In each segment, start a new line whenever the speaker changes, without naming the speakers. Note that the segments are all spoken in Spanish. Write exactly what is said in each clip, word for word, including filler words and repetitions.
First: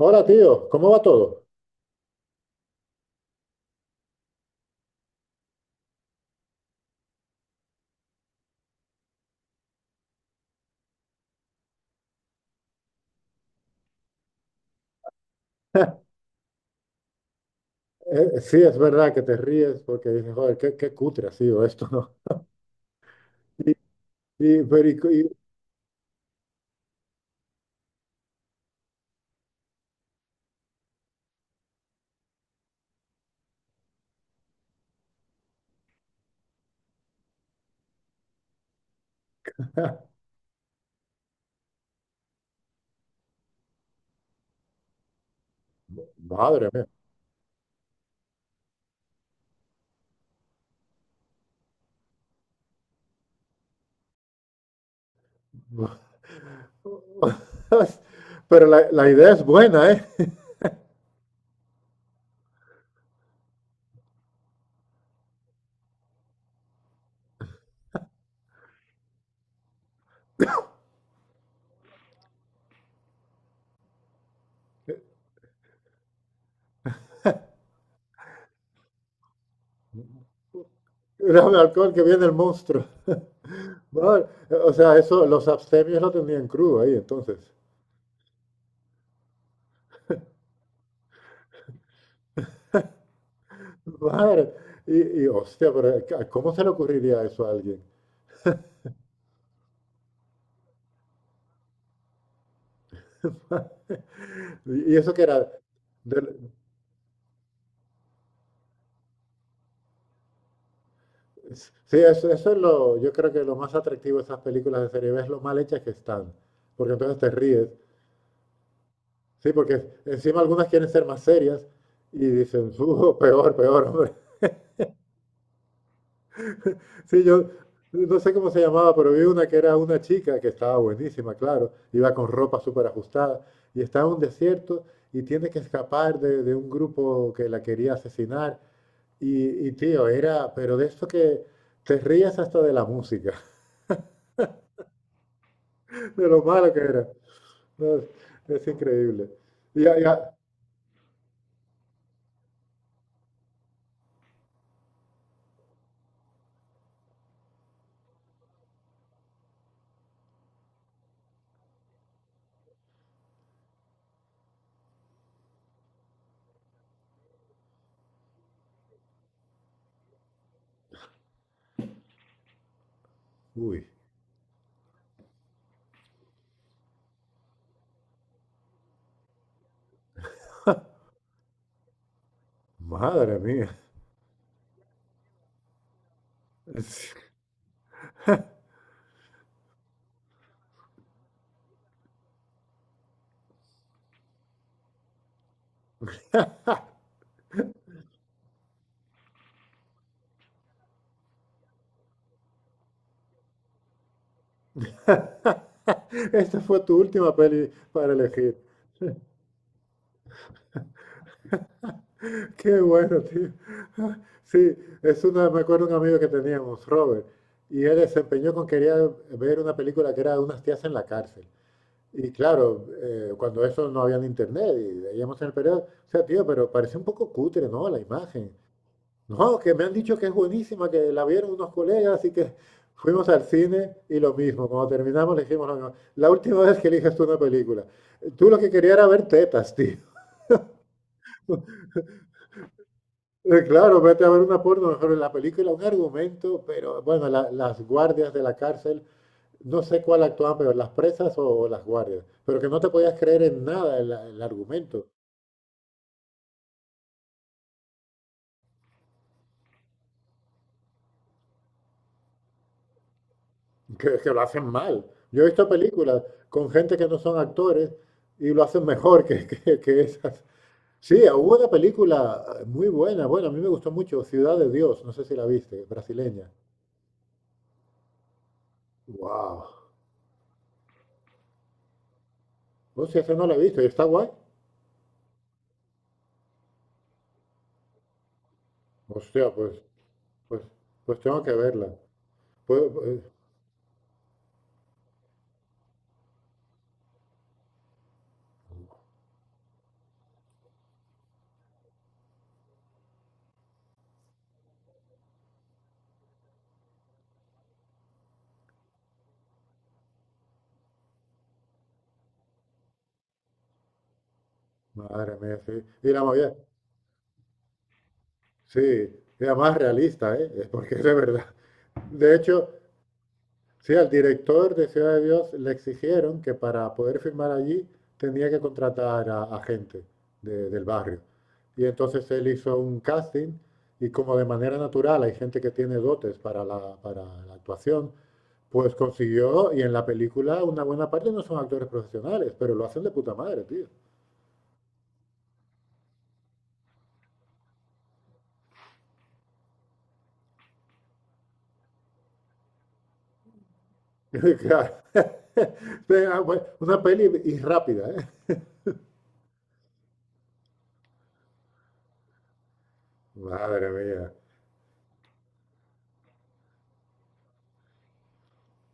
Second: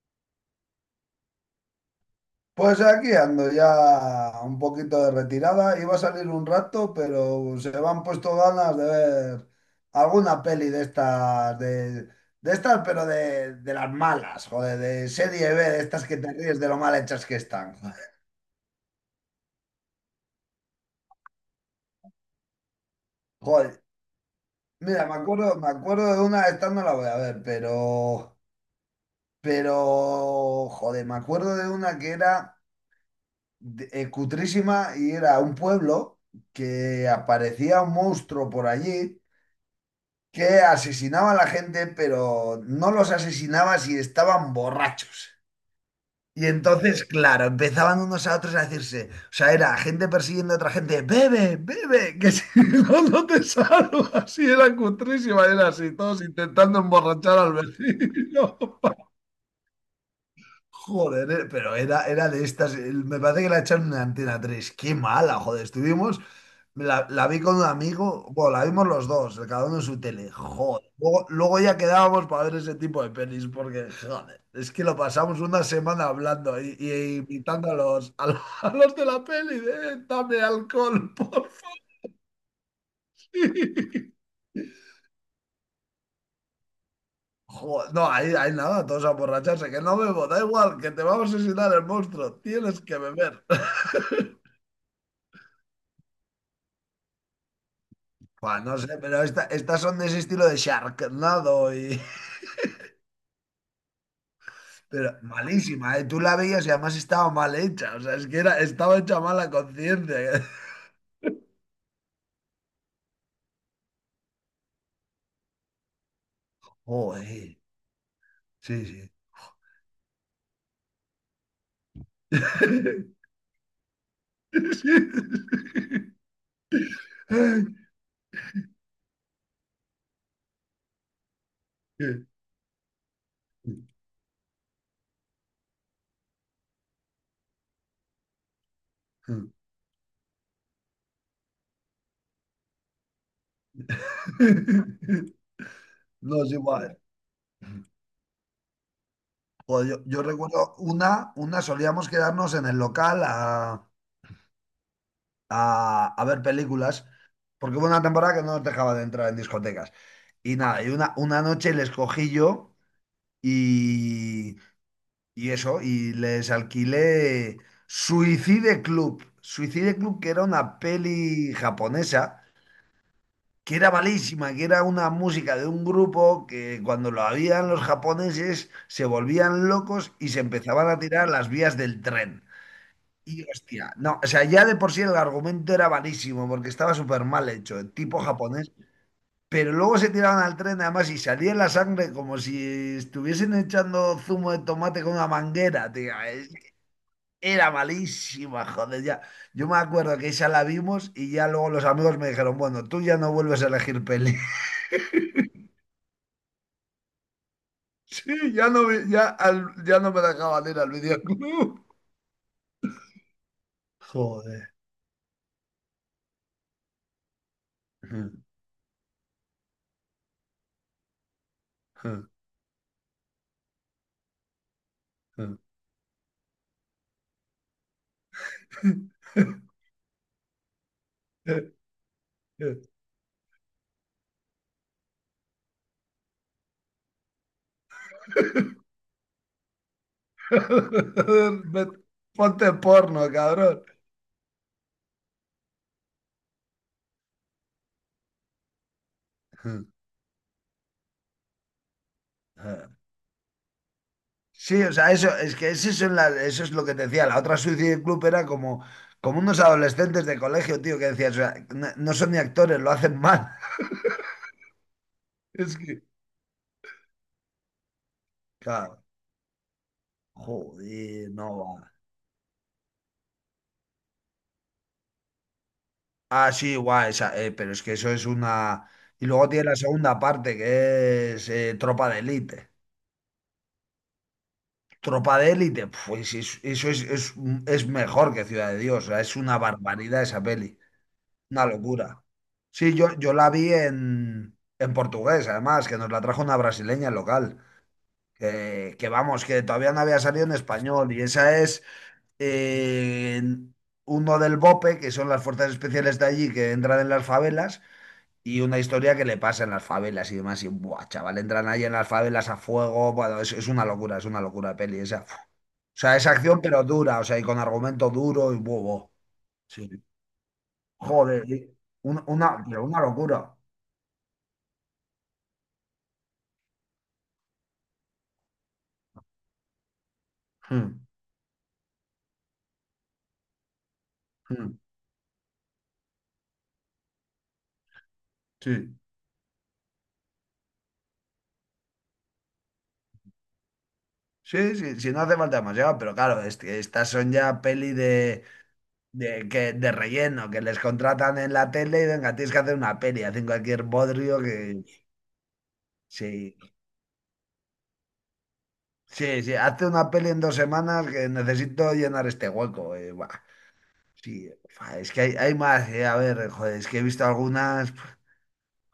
Hola, tío, ¿cómo va todo?
Pues aquí ando ya un poquito de retirada. Iba a salir un rato, pero se me han puesto ganas de ver alguna peli de estas, de, de estas, pero de, de las malas, joder, de serie B, de estas que te ríes de lo mal hechas que están.
Eh, sí, es verdad que te ríes porque dices, joder, qué, qué cutre ha sido esto, ¿no? Y,
Joder,
y- pero y-
mira, me
y-
acuerdo, me acuerdo de una, esta no la voy a ver, pero, pero, joder, me acuerdo de una que era de- eh, cutrísima y era un pueblo que aparecía un monstruo por allí que asesinaba a la gente, pero no los asesinaba si estaban borrachos. Y
Madre mía.
entonces, claro, empezaban unos a otros a decirse, o sea, era gente persiguiendo a otra gente, bebe, bebe, que si no, no te salvo. Así era cutrísima, era así, todos intentando emborrachar al vecino.
Pero la, la idea es buena, ¿eh?
Joder, eh, pero era, era de estas, eh, me parece que la echaron en Antena tres, qué mala, joder, estuvimos la, la vi con un amigo, bueno, la vimos los dos, cada uno en su tele. Joder. Luego, luego ya quedábamos para ver ese tipo de pelis, porque, joder, es que lo pasamos una semana hablando y, y invitando a los, a los, a los de la peli, de, "Eh, dame alcohol, por favor.
Dame alcohol que viene el monstruo. Madre, o sea, eso, los abstemios lo tenían crudo ahí, entonces.
Joder, no, ahí, ahí nada, todos a borracharse, que no bebo, da igual, que te va a asesinar el monstruo, tienes que beber.
Madre, y, y, hostia, pero ¿cómo se le ocurriría eso a alguien?
Buah, no sé, pero esta- estas son de ese estilo de Sharknado y,
¿Y eso
pero
que era?
malísima, ¿eh? Tú la veías y además estaba mal hecha. O sea, es que era, estaba hecha mal la conciencia.
Sí, eso, eso es lo, yo creo que lo más atractivo de esas películas de serie B es lo mal hechas que están, porque entonces te
Joder.
ríes.
Sí, sí.
Sí, porque encima algunas quieren ser más serias y dicen, "Uh, peor, peor, hombre. Sí, yo no sé cómo se llamaba, pero vi una que era una chica que estaba buenísima, claro, iba
Sí.
con ropa súper ajustada y estaba en un desierto y tiene que escapar de, de un grupo que la quería asesinar. Y, y tío, era, pero de eso que te rías hasta de la música, de lo
No, es
malo que
igual.
era. No, es, es increíble.
Joder,
Ya,
yo, yo
ya.
recuerdo una, una solíamos quedarnos en el local a, a- a ver películas, porque hubo una temporada que no nos dejaba de entrar en discotecas. Y nada, y una, una noche les cogí yo y, Y eso, y les alquilé Suicide Club. Suicide Club, que era una peli japonesa, que
Uy,
era malísima, que era una música de un grupo que cuando lo habían los japoneses se volvían locos y se empezaban a tirar a las vías del tren.
madre
Y
mía.
hostia, no, o sea, ya de por sí el argumento era malísimo porque estaba
Es-
súper mal hecho, el tipo japonés. Pero luego se tiraban al tren además y salía la sangre como si estuviesen echando zumo de tomate con una manguera, tío. Era malísima, joder, ya. Yo me acuerdo que esa la vimos y ya luego los amigos me dijeron, bueno, tú ya no vuelves a elegir peli.
Esta fue tu última peli para
Sí,
elegir.
ya no, vi- ya, al- ya no me dejaban ir al videoclub.
Qué bueno, tío.
Joder.
Sí, es una, me acuerdo de un amigo que teníamos, Robert, y él desempeñó con quería ver una película que era de unas tías en la cárcel. Y claro, eh, cuando eso no había en internet y veíamos en el periódico, o sea, tío, pero parecía un poco cutre, ¿no? La imagen. No, que me han dicho que es buenísima, que la vieron unos colegas y que fuimos al cine y lo mismo. Cuando terminamos le dijimos lo mismo. La última vez que eliges tú una película, tú lo que querías era ver tetas, tío.
Ve- Ponte porno,
Eh,
cabrón.
Claro, vete a ver una porno, mejor en la película, un argumento, pero bueno, la- las guardias de la cárcel, no sé cuál actuaban peor, las presas o, o las guardias, pero que no te podías creer en nada el, el
Sí, o
argumento,
sea, eso es que eso son las- eso es lo que te decía. La otra Suicide Club era como, como unos adolescentes de colegio, tío, que decías, o sea, no, no son ni actores, lo hacen mal.
que, que lo hacen mal. Yo he visto
Es que,
películas con gente que no son actores y lo hacen
claro,
mejor que, que, que esas. Sí,
joder, no
hubo una
va.
película eh, muy buena, bueno, a mí me gustó mucho, Ciudad de Dios, no sé si la viste, brasileña.
Ah, sí, guay, esa, eh, pero es que eso es una... Y luego tiene
Wow.
la segunda parte, que es eh, Tropa de Élite.
Hostia, esa no la he visto, ¿y está guay?
Tropa de Élite, pues es- eso es, es, es mejor que Ciudad de Dios, o sea, es
Hostia,
una
pues,
barbaridad esa
pues,
peli,
pues tengo que
una
verla.
locura.
Pues,
Sí, yo,
pues,
yo la vi en, en portugués, además, que nos la trajo una brasileña local, que, que vamos, que todavía no había salido en español, y esa es... eh, uno del B O P E, que son las fuerzas especiales de allí que entran en las favelas, y una historia que le pasa en las favelas y demás. Y, buah, chaval, entran ahí en las favelas a fuego. Bueno, es, es una locura, es una locura de peli esa. Uf.
madre
O
mía, sí. Y
sea,
la
es
movida,
acción pero dura, o sea, y con argumento duro y
sí,
bobo.
era más
Sí.
realista, ¿eh? Porque es de verdad.
Joder, y un-
De
una,
hecho,
pero una locura.
sí, al director de Ciudad de Dios le exigieron que para poder filmar allí tenía que contratar a, a gente de- del
Mm,
barrio. Y entonces él hizo un casting y como de manera
mm,
natural hay gente que tiene dotes para la, para la actuación, pues
Sí.
consiguió y en la película una buena parte no son actores profesionales, pero lo hacen de puta madre, tío.
Sí, sí, sí, no hace falta demasiado, pero claro, este- estas son ya peli de, De, que, de relleno, que les contratan en la tele y venga, tienes que hacer una peli, hacen cualquier bodrio que...
Claro. Venga,
Sí,
bueno, una peli y rápida, ¿eh?
sí, sí, hace una peli en dos semanas que necesito llenar este hueco. Eh, buah,
Madre mía.
sí, fa, es que hay, hay más, eh, a ver, joder, es que he visto algunas... pf,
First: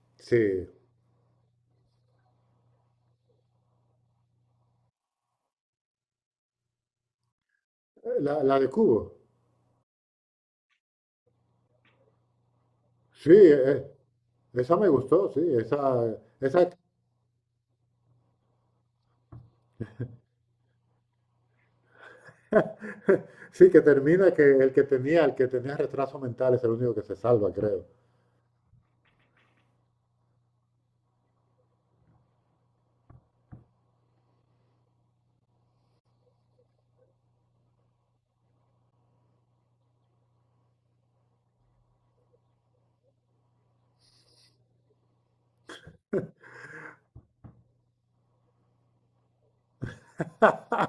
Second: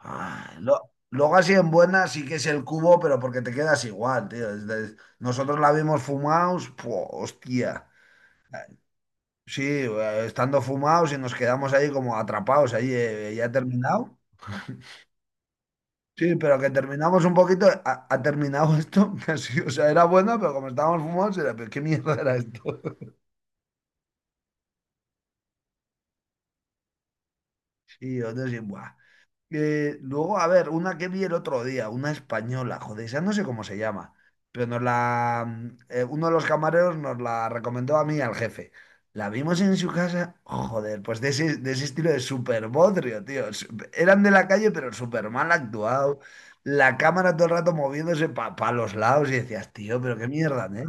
ah,
Sí.
lo- luego así en buenas sí que es el cubo, pero porque te quedas igual, tío. Es de- nosotros la vimos fumados, puh, hostia.
La, la de Cubo.
Sí, eh, estando fumados y nos quedamos ahí como atrapados, ahí
Sí,
eh, ya he
eh,
terminado.
esa me gustó, sí, esa,
Sí, pero
esa
que terminamos un poquito, ha, ha terminado esto, que sí, o sea, era bueno, pero como estábamos fumados, era, pero ¿qué mierda era esto?
sí que termina que el que tenía, el que tenía retraso mental es el único que se salva, creo.
Y yo, entonces, buah. Eh, luego, a ver, una que vi el otro día, una española, joder, esa no sé cómo se llama, pero nos la, eh, uno de los camareros nos la recomendó a mí y al jefe. La vimos en su casa, joder, pues de ese, de ese estilo de super bodrio, tío. Su- Eran de la calle, pero super mal actuado. La cámara todo el rato moviéndose para los lados y decías, tío, pero qué mierda, ¿eh?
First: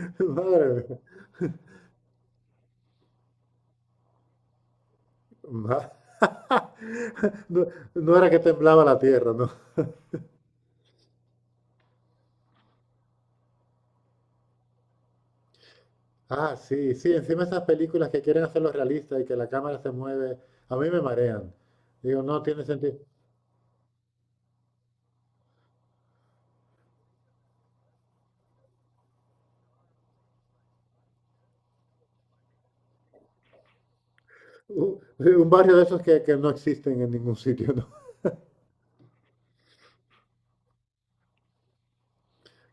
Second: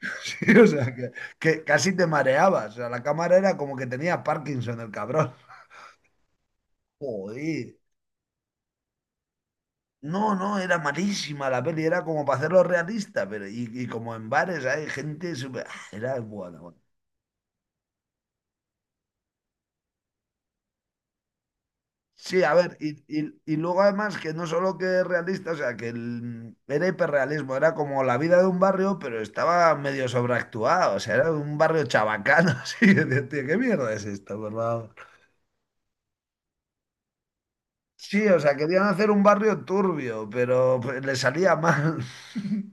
Sí,
Madre
o sea,
mía.
que, que casi te mareabas. O sea, la cámara era como que tenía Parkinson el cabrón.
Ma- No,
Joder.
no era que temblaba la tierra, ¿no?
No, no, era malísima la peli, era como para hacerlo realista, pero y, y como en bares hay gente súper... ah, era
Ah,
bueno, bueno.
sí, sí, encima esas películas que quieren hacerlo realista y que la cámara se mueve, a mí me marean. Digo, no
Sí, a
tiene
ver,
sentido.
y, y- y luego además que no solo que es realista, o sea, que el- era hiperrealismo, era como la vida de un barrio, pero estaba medio sobreactuado, o sea, era un barrio chabacano, así, que decía, ¿qué mierda es esto, por
Un,
favor?
sí, un barrio de esos que, que no existen en ningún sitio, ¿no?
Sí, o sea, querían hacer un barrio turbio, pero pues, le salía mal.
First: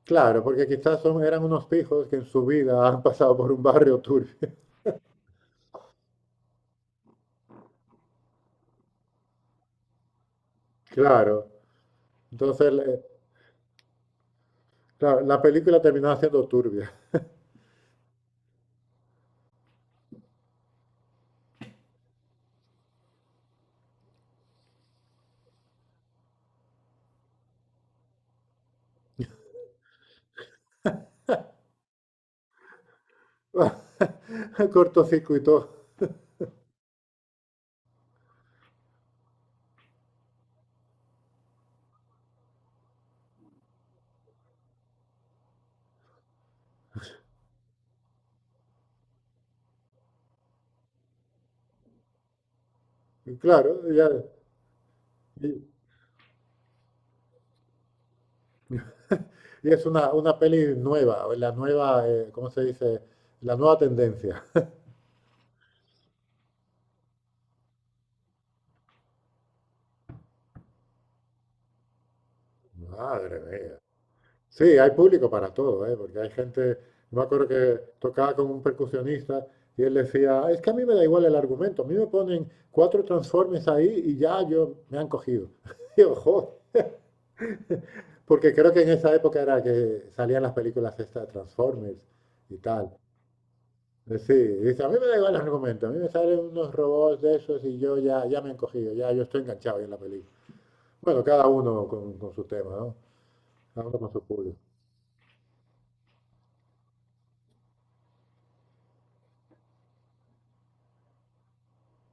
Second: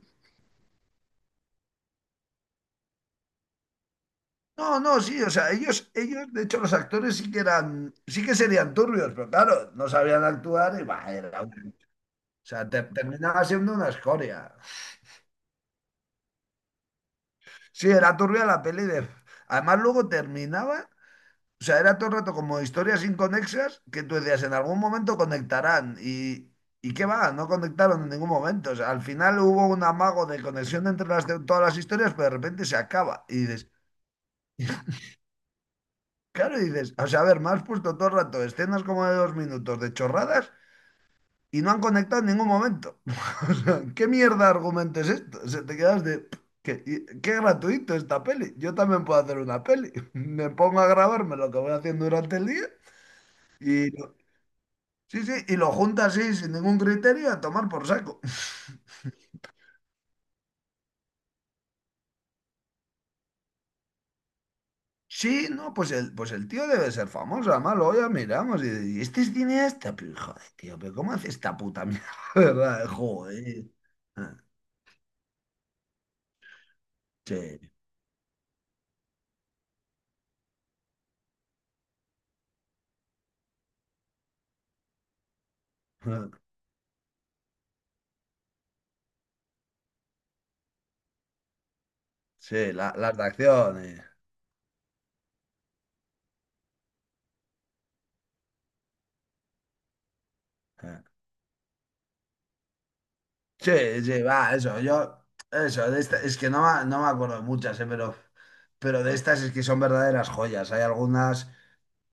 Claro, porque quizás son, eran unos pijos que en su vida han pasado por un barrio turbio.
No, no, sí, o sea, ellos, ellos, de hecho, los actores sí que eran, sí que serían turbios, pero claro, no sabían actuar y bah, era
Claro.
un- o sea,
Entonces,
te-
le-
terminaba siendo una escoria.
claro, la película terminaba siendo turbia.
Sí, era turbia la peli de... Además, luego terminaba, o sea, era todo el rato como historias inconexas que tú decías, en algún momento conectarán y... ¿Y qué va? No conectaron en ningún momento. O sea, al final hubo un amago de conexión entre las, todas las historias, pero de repente se acaba. Y dices,
Cortocircuitó.
claro, y dices, o sea, a ver, me has puesto todo el rato escenas como de dos minutos de chorradas y no han conectado en ningún momento. O sea, ¿qué mierda de argumento es esto? O sea, te quedas de, "Pff, qué, y- qué gratuito esta peli. Yo también puedo hacer una peli. Me pongo a grabarme lo que voy haciendo durante el día
Y claro,
y
ya.
lo- sí, sí, y
Y,
lo junto así sin ningún criterio a tomar por saco.
y es una, una peli nueva, o la nueva, eh, ¿cómo se dice? La nueva tendencia.
Sí, no, pues el, pues el tío debe ser famoso, además luego ya miramos y, y este es cineasta, pero joder, tío, pero ¿cómo hace esta puta mierda? ¿Verdad?
Madre
Joder.
mía.
Ah.
Sí, hay público para todo, ¿eh? Porque hay gente, me acuerdo
Sí,
que tocaba con un percusionista y él decía, es que a mí me da igual el argumento, a mí me ponen cuatro transformes ahí y ya yo me han cogido. Y yo, "Jo, porque creo que en esa época era que salían las películas estas de Transformers y
sí,
tal.
la- las de acciones.
Eh, Sí, dice, a mí me da igual el argumento, a mí me salen unos robots de esos y yo ya, ya me he encogido, ya yo estoy enganchado ahí en la película. Bueno, cada uno con, con su tema, ¿no? Cada uno
Sí,
con su
sí, va,
público.
eso, yo, eso, de esta- es que no, me- no me acuerdo de muchas, eh, pero, pero de estas es que son verdaderas joyas. Hay algunas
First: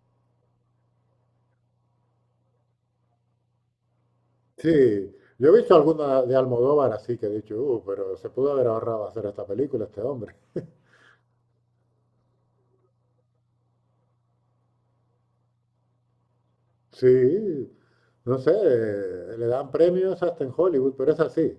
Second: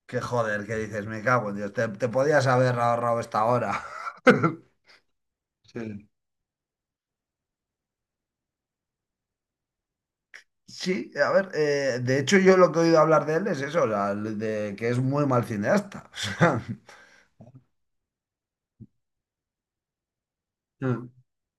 que, joder, que dices, me cago en Dios, te, te podías haber ahorrado esta hora.
Sí, yo he visto
Sí.
alguna de Almodóvar así que he dicho, uh, pero se pudo haber ahorrado hacer esta película este hombre.
Sí, a ver, eh, de hecho yo lo que he oído hablar de él es eso, o sea, de que es muy mal cineasta.
Sí, no sé, eh, le dan premios hasta en
O
Hollywood,
sea,
pero es así.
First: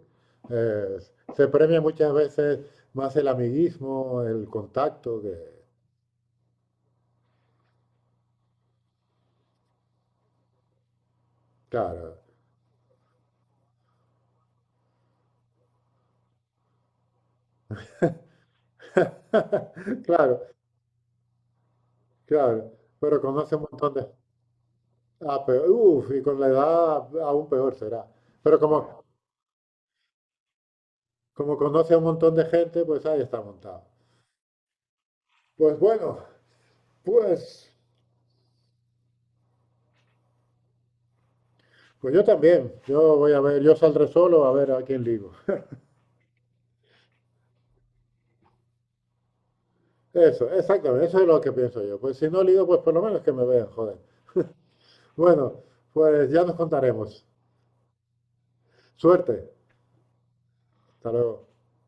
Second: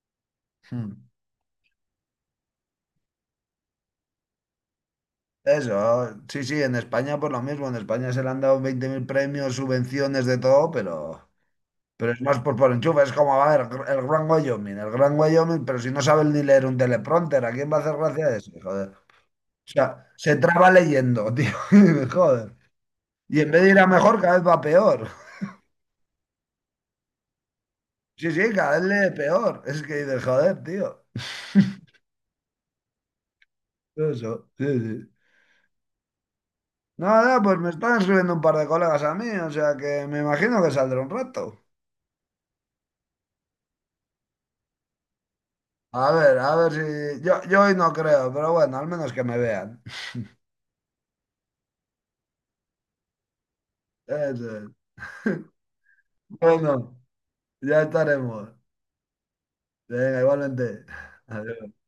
Eh,
mm.
Se premia muchas veces más el amiguismo, el contacto, que,
Eso, sí, sí, en España por lo mismo, en España se le han dado veinte mil premios, subvenciones de todo, pero, pero
claro,
es más por, por enchufe, es como, a ver, el Gran Wyoming, el Gran Wyoming, pero si no saben ni leer un teleprompter, ¿a quién va a hacer gracia eso? Joder. O sea, se
claro,
traba leyendo, tío, joder.
claro, pero
Y en
conoce un
vez de ir a
montón de...
mejor, cada vez va peor.
Ah, pero, uf, y con la edad aún peor será.
Sí, sí,
Pero
cada vez
como,
lee peor. Es que dices, joder, tío.
como conoce a un montón de gente, pues ahí está montado.
Eso, sí, sí.
Pues bueno,
Nada, pues me
pues,
están escribiendo un par de colegas a mí, o sea que me imagino que saldrá un rato.
pues yo también, yo voy a ver, yo saldré solo a ver a quién ligo.
A ver, a ver si. Yo, yo hoy no creo, pero bueno, al menos que me vean.
Eso, exactamente, eso es lo que pienso yo. Pues si no ligo, pues por lo menos que me vean, joder.
Eso es.
Bueno, pues ya nos
Bueno,
contaremos.
ya estaremos.
Suerte,
Venga, igualmente.
hasta luego.
Adiós.